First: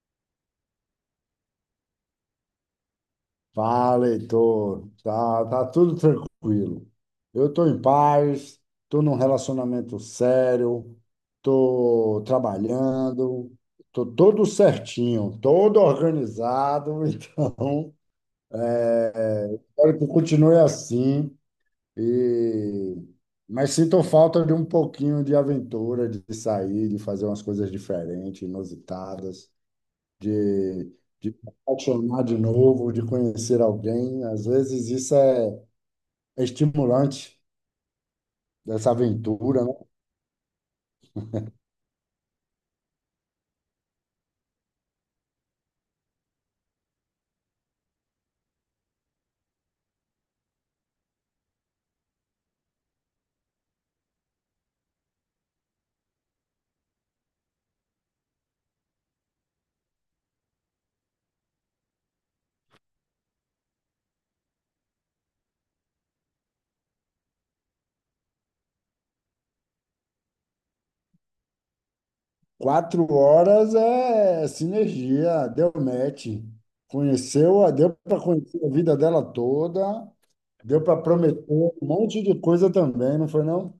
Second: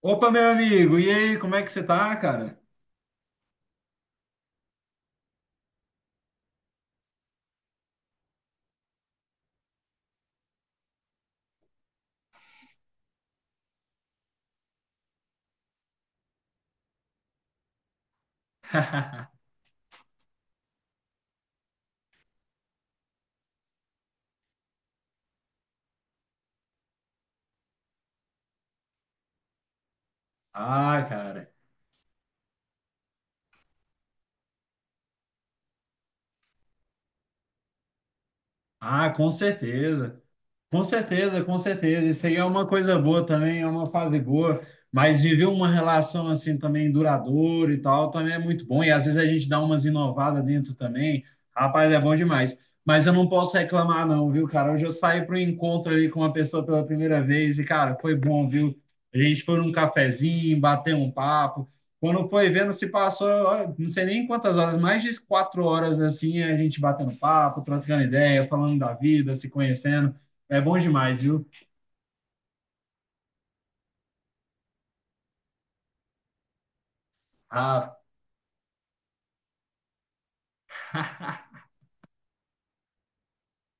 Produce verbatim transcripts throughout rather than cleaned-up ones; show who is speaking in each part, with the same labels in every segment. Speaker 1: Opa, meu amigo, e aí, como é que você tá, cara?
Speaker 2: Fala, Heitor. Tá, tá tudo tranquilo. Eu estou em paz, estou num relacionamento sério, estou trabalhando, estou todo certinho, todo organizado, então espero que continue assim. E... Mas sinto falta de um pouquinho de aventura, de sair, de fazer umas coisas diferentes, inusitadas, de,
Speaker 1: Ah,
Speaker 2: de me
Speaker 1: cara.
Speaker 2: apaixonar de novo, de conhecer alguém. Às vezes isso é estimulante dessa
Speaker 1: Ah, com
Speaker 2: aventura, né?
Speaker 1: certeza. Com certeza, com certeza. Isso aí é uma coisa boa também, é uma fase boa. Mas viver uma relação assim também duradoura e tal também é muito bom. E às vezes a gente dá umas inovadas dentro também. Rapaz, é bom demais. Mas eu não posso reclamar, não, viu, cara? Hoje eu saí para um encontro ali com uma pessoa pela primeira vez e, cara, foi bom, viu? A gente foi num cafezinho, bateu um papo. Quando foi vendo, se passou, olha, não sei nem quantas horas, mais de quatro horas assim, a gente batendo papo, trocando ideia, falando da vida, se conhecendo. É bom demais, viu?
Speaker 2: Quatro horas é sinergia, deu match. Conheceu, a- deu
Speaker 1: Ah,
Speaker 2: para conhecer a vida dela toda, deu para prometer um monte de coisa também, não foi não?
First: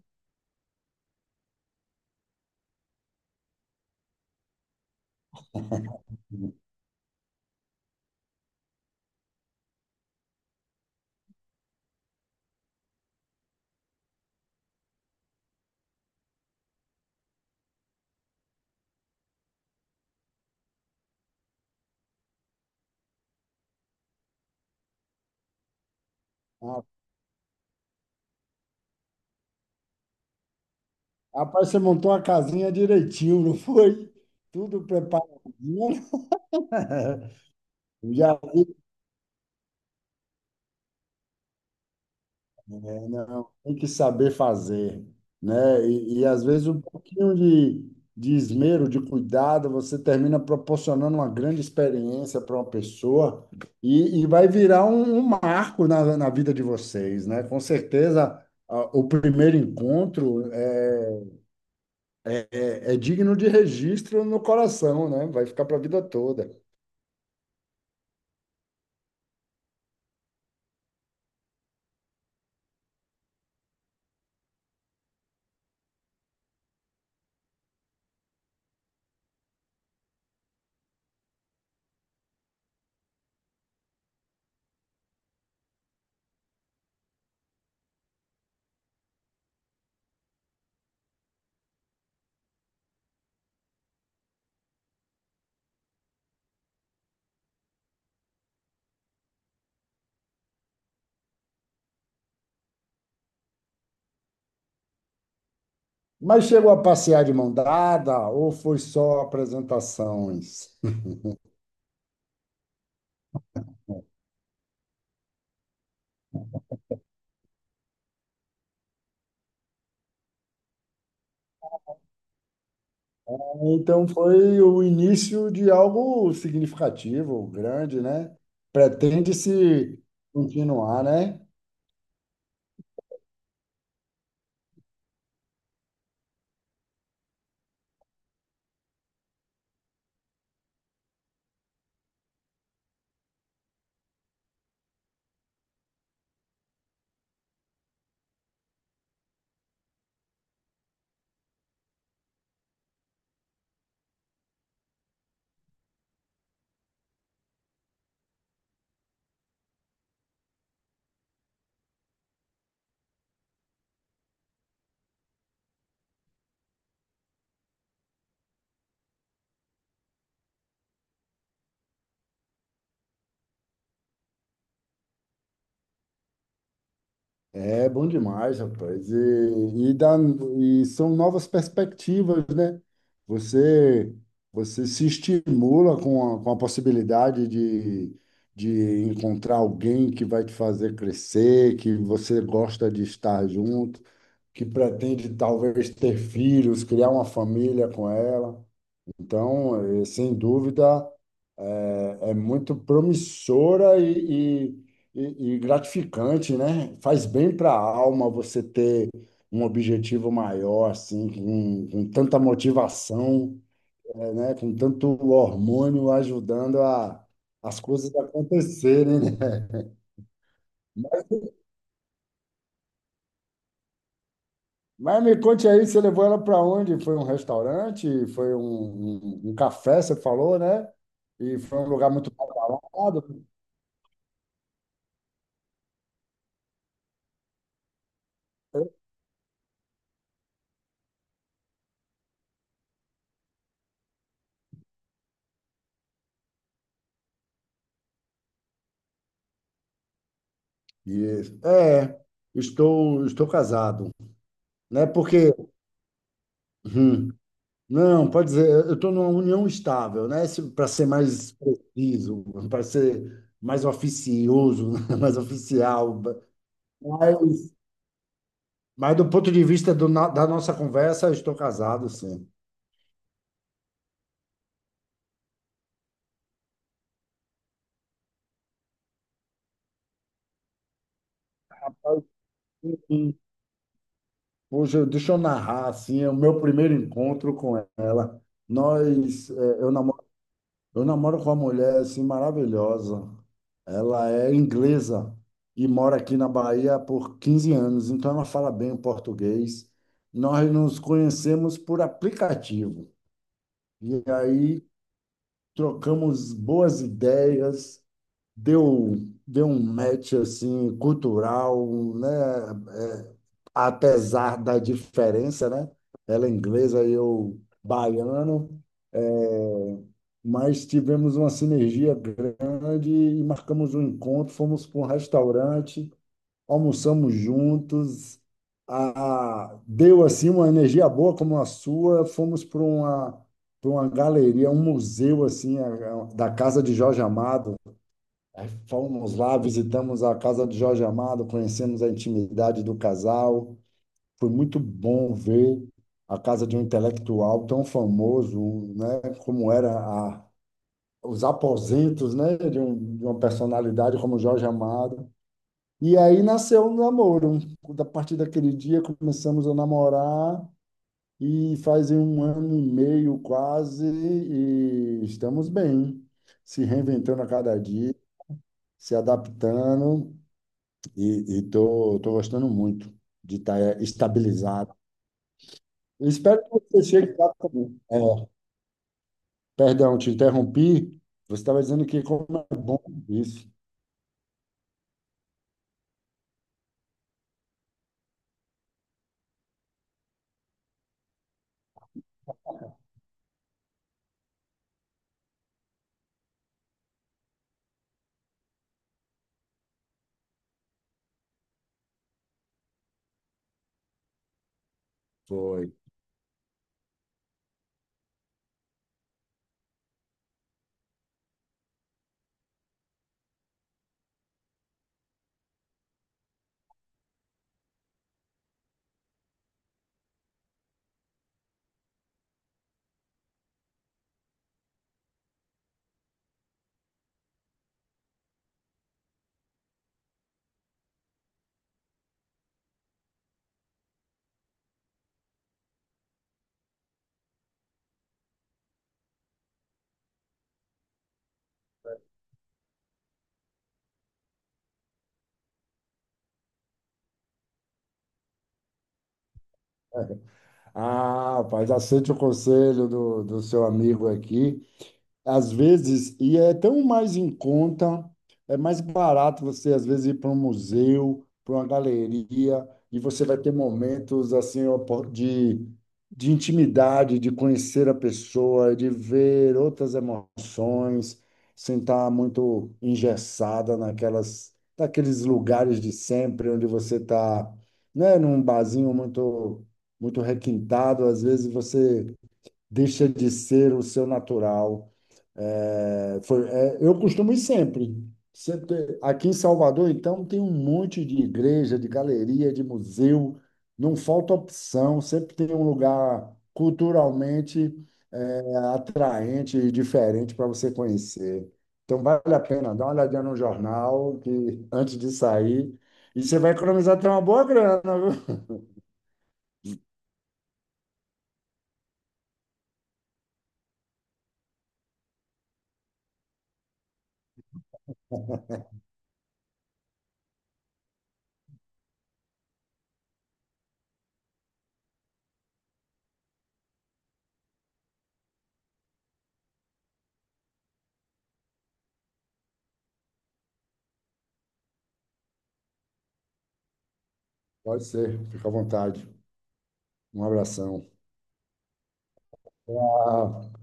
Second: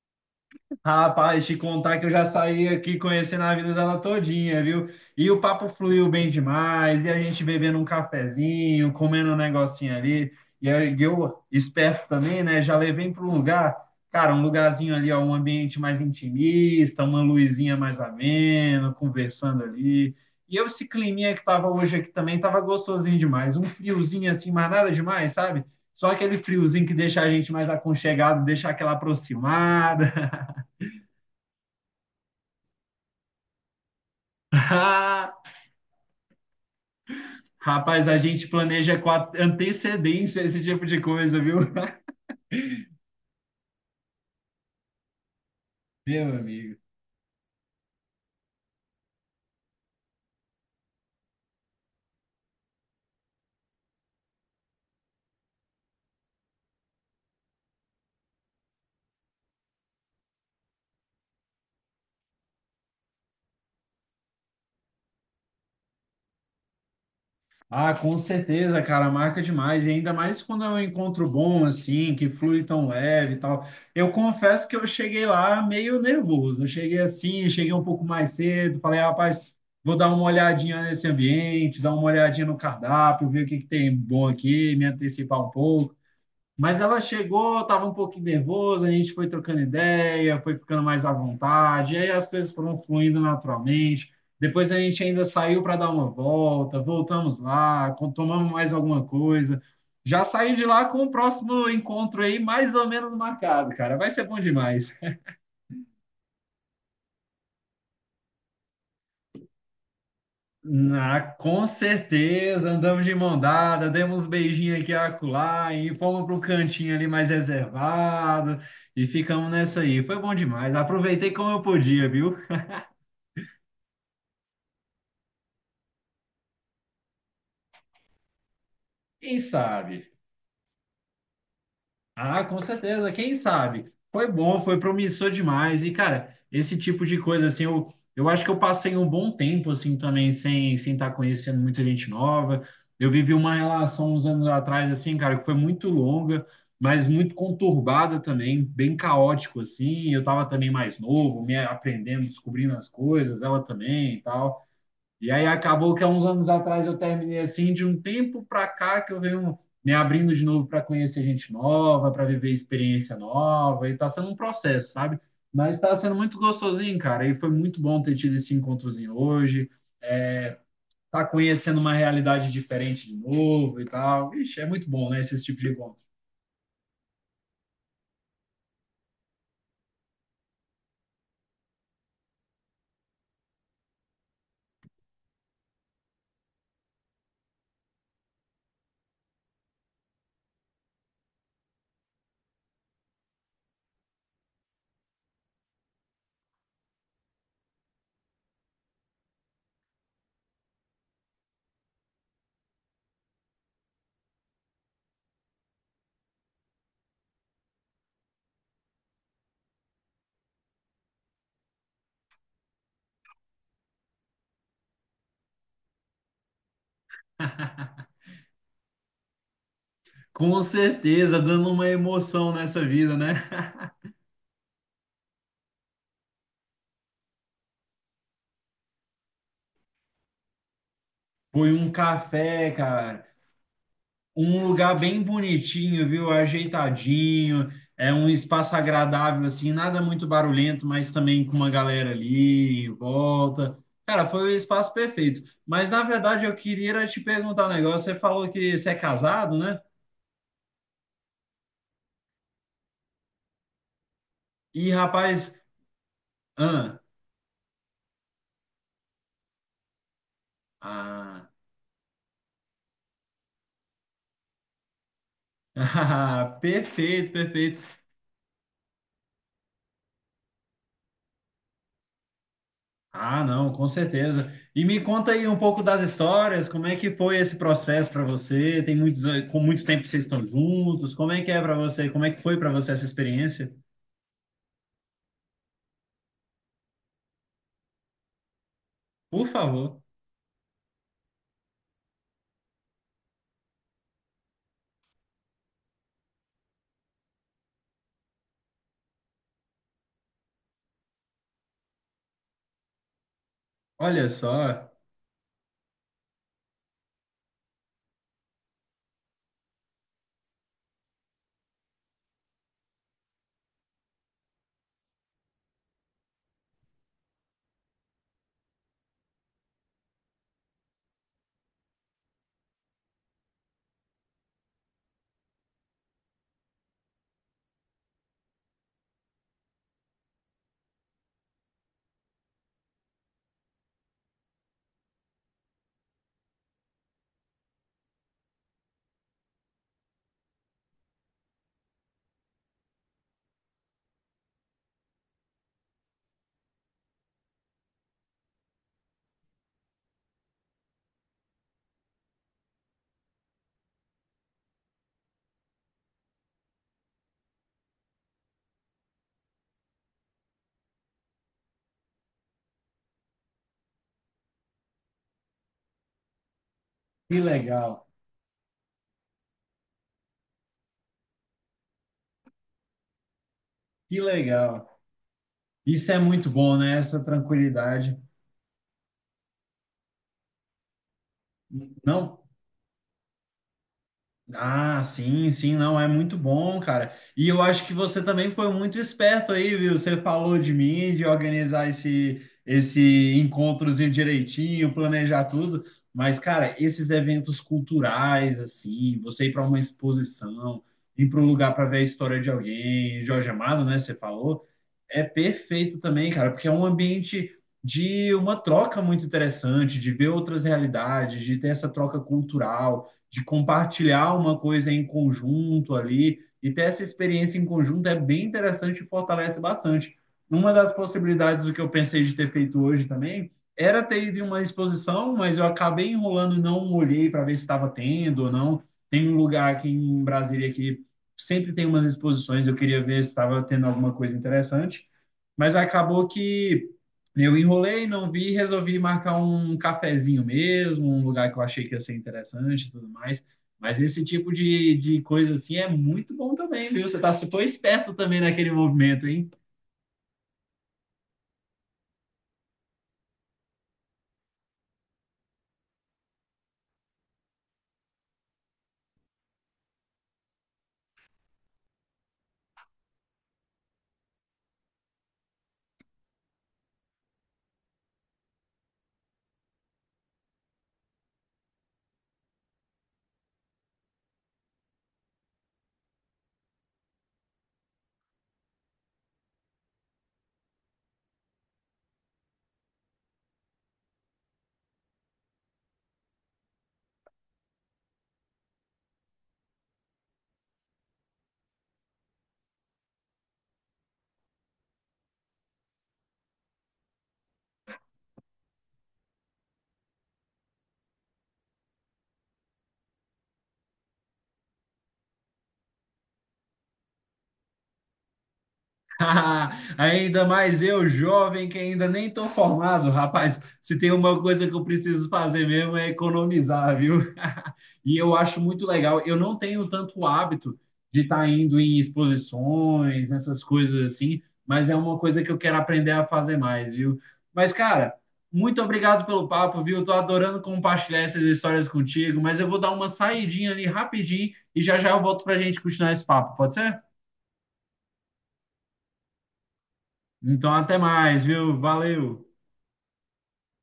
Speaker 1: rapaz, te contar que eu já saí aqui conhecendo a vida dela todinha, viu? E o papo fluiu bem demais, e a gente bebendo um cafezinho, comendo um negocinho ali. E aí eu, esperto também, né? Já levei para um lugar, cara, um lugarzinho ali, ó, um ambiente mais intimista, uma luzinha mais amena, conversando ali. E eu, esse climinha que tava hoje aqui também, tava gostosinho demais. Um friozinho assim, mas nada demais, sabe? Só aquele
Speaker 2: Ah,
Speaker 1: friozinho que deixa a gente mais aconchegado, deixa aquela aproximada.
Speaker 2: Rapaz, você montou uma casinha direitinho, não foi? Tudo
Speaker 1: Ah,
Speaker 2: preparadinho.
Speaker 1: rapaz, a
Speaker 2: Já
Speaker 1: gente planeja com a- antecedência esse tipo de coisa, viu?
Speaker 2: É Não, tem que saber fazer, né? E, e,
Speaker 1: Meu
Speaker 2: às vezes
Speaker 1: amigo.
Speaker 2: um pouquinho de, de esmero, de cuidado, você termina proporcionando uma grande experiência para uma pessoa e, e vai virar um, um marco na, na vida de vocês, né? Com certeza, a- o primeiro encontro é, é, é é digno de registro no coração, né? Vai ficar para a vida toda.
Speaker 1: Ah, com certeza, cara, marca demais. E ainda mais quando é um encontro bom, assim, que flui tão leve e tal. Eu confesso que eu cheguei lá meio nervoso. Eu cheguei assim, cheguei um pouco mais cedo. Falei, "Ah, rapaz, vou dar uma olhadinha nesse ambiente, dar uma olhadinha no cardápio, ver o que que tem bom aqui, me antecipar um pouco. Mas ela chegou, estava um pouquinho nervosa, a gente foi trocando ideia, foi ficando mais à vontade, e aí as coisas foram fluindo naturalmente. Depois a gente ainda saiu para dar uma volta, voltamos lá, com- tomamos mais alguma coisa. Já saí de lá com o próximo encontro aí mais ou menos marcado, cara. Vai ser bom demais.
Speaker 2: Mas chegou a passear de mão dada ou foi só apresentações?
Speaker 1: Ah, com certeza, andamos de mão dada, demos um beijinho aqui e acolá e fomos para o cantinho ali mais reservado e ficamos nessa aí. Foi bom demais, aproveitei como eu podia, viu?
Speaker 2: Então foi o início de algo significativo, grande, né?
Speaker 1: Quem
Speaker 2: Pretende-se
Speaker 1: sabe?
Speaker 2: continuar, né?
Speaker 1: Ah, com certeza, quem sabe? Foi bom, foi promissor demais. E, cara, esse tipo de coisa, assim, eu, eu acho que eu passei um bom tempo, assim, também, sem sem estar conhecendo muita gente nova. Eu vivi uma relação uns anos atrás, assim, cara, que foi muito longa, mas muito conturbada também, bem caótico, assim. Eu tava também mais novo, me aprendendo, descobrindo as coisas, ela também e tal. E aí acabou que há uns anos atrás eu terminei assim, de um tempo para cá que eu venho me abrindo de novo para conhecer gente nova, para viver experiência nova, e tá sendo um processo, sabe? Mas está sendo muito gostosinho, cara, e foi muito bom ter tido esse encontrozinho hoje, é, tá conhecendo uma realidade diferente de novo e tal. Ixi, é muito bom, né, esse tipo de encontro.
Speaker 2: É bom demais, rapaz. E, e, dá, e são novas perspectivas, né? Você, Você se estimula com a, com a possibilidade de, de encontrar alguém que vai te fazer crescer, que você gosta de estar junto, que pretende talvez ter filhos, criar uma família com ela. Então, eh, sem dúvida, é é muito promissora e, e, e- e gratificante, né? Faz bem para a alma você ter um objetivo maior, assim, com, com tanta motivação, eh, né? Com tanto hormônio ajudando a, as coisas acontecerem, né?
Speaker 1: Com certeza, dando uma emoção nessa vida, né?
Speaker 2: Mas me conte aí, você levou ela para onde? Foi um restaurante? Foi um, um, um café, você falou, né? E
Speaker 1: Foi
Speaker 2: foi um
Speaker 1: um
Speaker 2: lugar muito
Speaker 1: café, cara.
Speaker 2: badalado?
Speaker 1: Um lugar bem bonitinho, viu? Ajeitadinho, é um espaço agradável, assim, nada muito barulhento, mas também com uma galera ali em volta. Cara, foi o espaço perfeito. Mas na verdade eu queria era te perguntar um negócio. Você falou que você é casado, né?
Speaker 2: Isso. É, estou, estou casado,
Speaker 1: E
Speaker 2: né?
Speaker 1: rapaz,
Speaker 2: Porque,
Speaker 1: ah,
Speaker 2: hum, não, pode dizer, eu estou numa união estável, né? Para ser
Speaker 1: ah,
Speaker 2: mais preciso, para ser mais oficioso, né? Mais oficial,
Speaker 1: perfeito,
Speaker 2: mas,
Speaker 1: perfeito.
Speaker 2: mas do ponto de vista do na- da nossa conversa, eu estou casado, sim.
Speaker 1: Ah, não, com certeza. E me conta aí um pouco das histórias, como é que foi esse processo para você? Tem muitos, an- com muito tempo que vocês estão juntos. Como é que é para você? Como é que foi para você essa
Speaker 2: Hum,
Speaker 1: experiência?
Speaker 2: Hoje, eu- deixa eu narrar, assim, o meu primeiro encontro com ela.
Speaker 1: Por
Speaker 2: Nós, eh, eu
Speaker 1: favor.
Speaker 2: namorava Eu namoro com uma mulher assim maravilhosa. Ela é inglesa e mora aqui na Bahia por quinze anos, então ela fala bem o português. Nós nos conhecemos por aplicativo e
Speaker 1: Olha
Speaker 2: aí
Speaker 1: só,
Speaker 2: trocamos boas ideias, deu, deu um match assim cultural, né? É, apesar da diferença, né? Ela é inglesa e eu baiano, é, mas tivemos uma sinergia grande e marcamos um encontro, fomos para um restaurante, almoçamos juntos, a, deu assim uma energia boa como a sua, fomos para uma para uma galeria, um museu assim a- a- da casa de Jorge Amado. Aí fomos lá, visitamos a casa de Jorge Amado, conhecemos a intimidade do casal. Foi muito bom ver a casa de um intelectual tão famoso, né, como era a, os aposentos, né, de, um- de uma personalidade como Jorge Amado. E aí nasceu o namoro. A partir daquele dia começamos a namorar e fazem um ano e meio quase e estamos bem, se
Speaker 1: que
Speaker 2: reinventando a cada
Speaker 1: legal,
Speaker 2: dia, se adaptando. E estou tô, tô gostando muito de estar
Speaker 1: que legal.
Speaker 2: estabilizado.
Speaker 1: Isso é
Speaker 2: Eu
Speaker 1: muito
Speaker 2: espero que
Speaker 1: bom, né?
Speaker 2: você
Speaker 1: Essa
Speaker 2: chegue lá também.
Speaker 1: tranquilidade.
Speaker 2: É, perdão, te interrompi. Você estava dizendo que
Speaker 1: Não.
Speaker 2: como é bom isso.
Speaker 1: Ah, sim, sim, não, é muito bom, cara. E eu acho que você também foi muito esperto aí, viu? Você falou de mim, de organizar esse, esse encontrozinho direitinho, planejar tudo. Mas, cara, esses eventos culturais, assim, você ir para uma exposição, ir para um lugar para ver a história de alguém, Jorge Amado, né? Você falou, é
Speaker 2: Foi.
Speaker 1: perfeito também, cara, porque é um ambiente de uma troca muito interessante, de ver outras realidades, de ter essa troca cultural de compartilhar uma coisa em conjunto ali e ter essa experiência em conjunto é bem interessante e fortalece bastante. Uma das possibilidades do que eu pensei de ter feito hoje também era ter ido em uma exposição, mas eu acabei enrolando e não olhei para ver se estava tendo ou não. Tem um lugar aqui em Brasília que sempre tem umas exposições, eu queria ver se estava tendo alguma coisa interessante, mas acabou que eu enrolei, não vi, resolvi marcar um cafezinho mesmo, um lugar que eu achei que ia ser interessante e tudo mais. Mas esse tipo de, de coisa assim é muito bom também, viu? Você tá, você foi esperto também naquele movimento, hein?
Speaker 2: Ah, rapaz, aceite o conselho do, do seu amigo aqui. Às vezes, e é tão mais em conta, é mais barato você, às vezes, ir para um museu, para uma galeria, e você vai ter momentos assim ó, po- de, de intimidade, de conhecer a pessoa, de ver outras emoções, sem estar muito engessada naquelas, naqueles lugares de sempre, onde você está, né, num barzinho muito, muito requintado, às vezes você deixa de ser o seu natural. É, foi- é, eu costumo ir sempre. Sempre- Aqui em Salvador, então, tem um monte de igreja, de galeria, de museu. Não falta opção. Sempre tem um lugar culturalmente é, atraente e diferente para você conhecer. Então, vale a pena dar uma olhadinha no jornal que, antes de sair. E você vai economizar até uma boa grana, viu?
Speaker 1: Ainda mais eu, jovem, que ainda nem tô formado, rapaz. Se tem uma coisa que eu preciso fazer mesmo é economizar, viu? E eu acho muito legal. Eu não tenho tanto hábito de estar indo em exposições, nessas coisas assim, mas é uma coisa que eu quero aprender a fazer mais, viu? Mas, cara, muito obrigado pelo papo, viu? Tô adorando compartilhar essas histórias contigo, mas eu vou dar uma saidinha ali rapidinho e já já eu volto pra gente continuar esse papo, pode ser?
Speaker 2: Pode ser. Fica à vontade. Um
Speaker 1: Então, até
Speaker 2: abração.
Speaker 1: mais, viu? Valeu!
Speaker 2: Ah,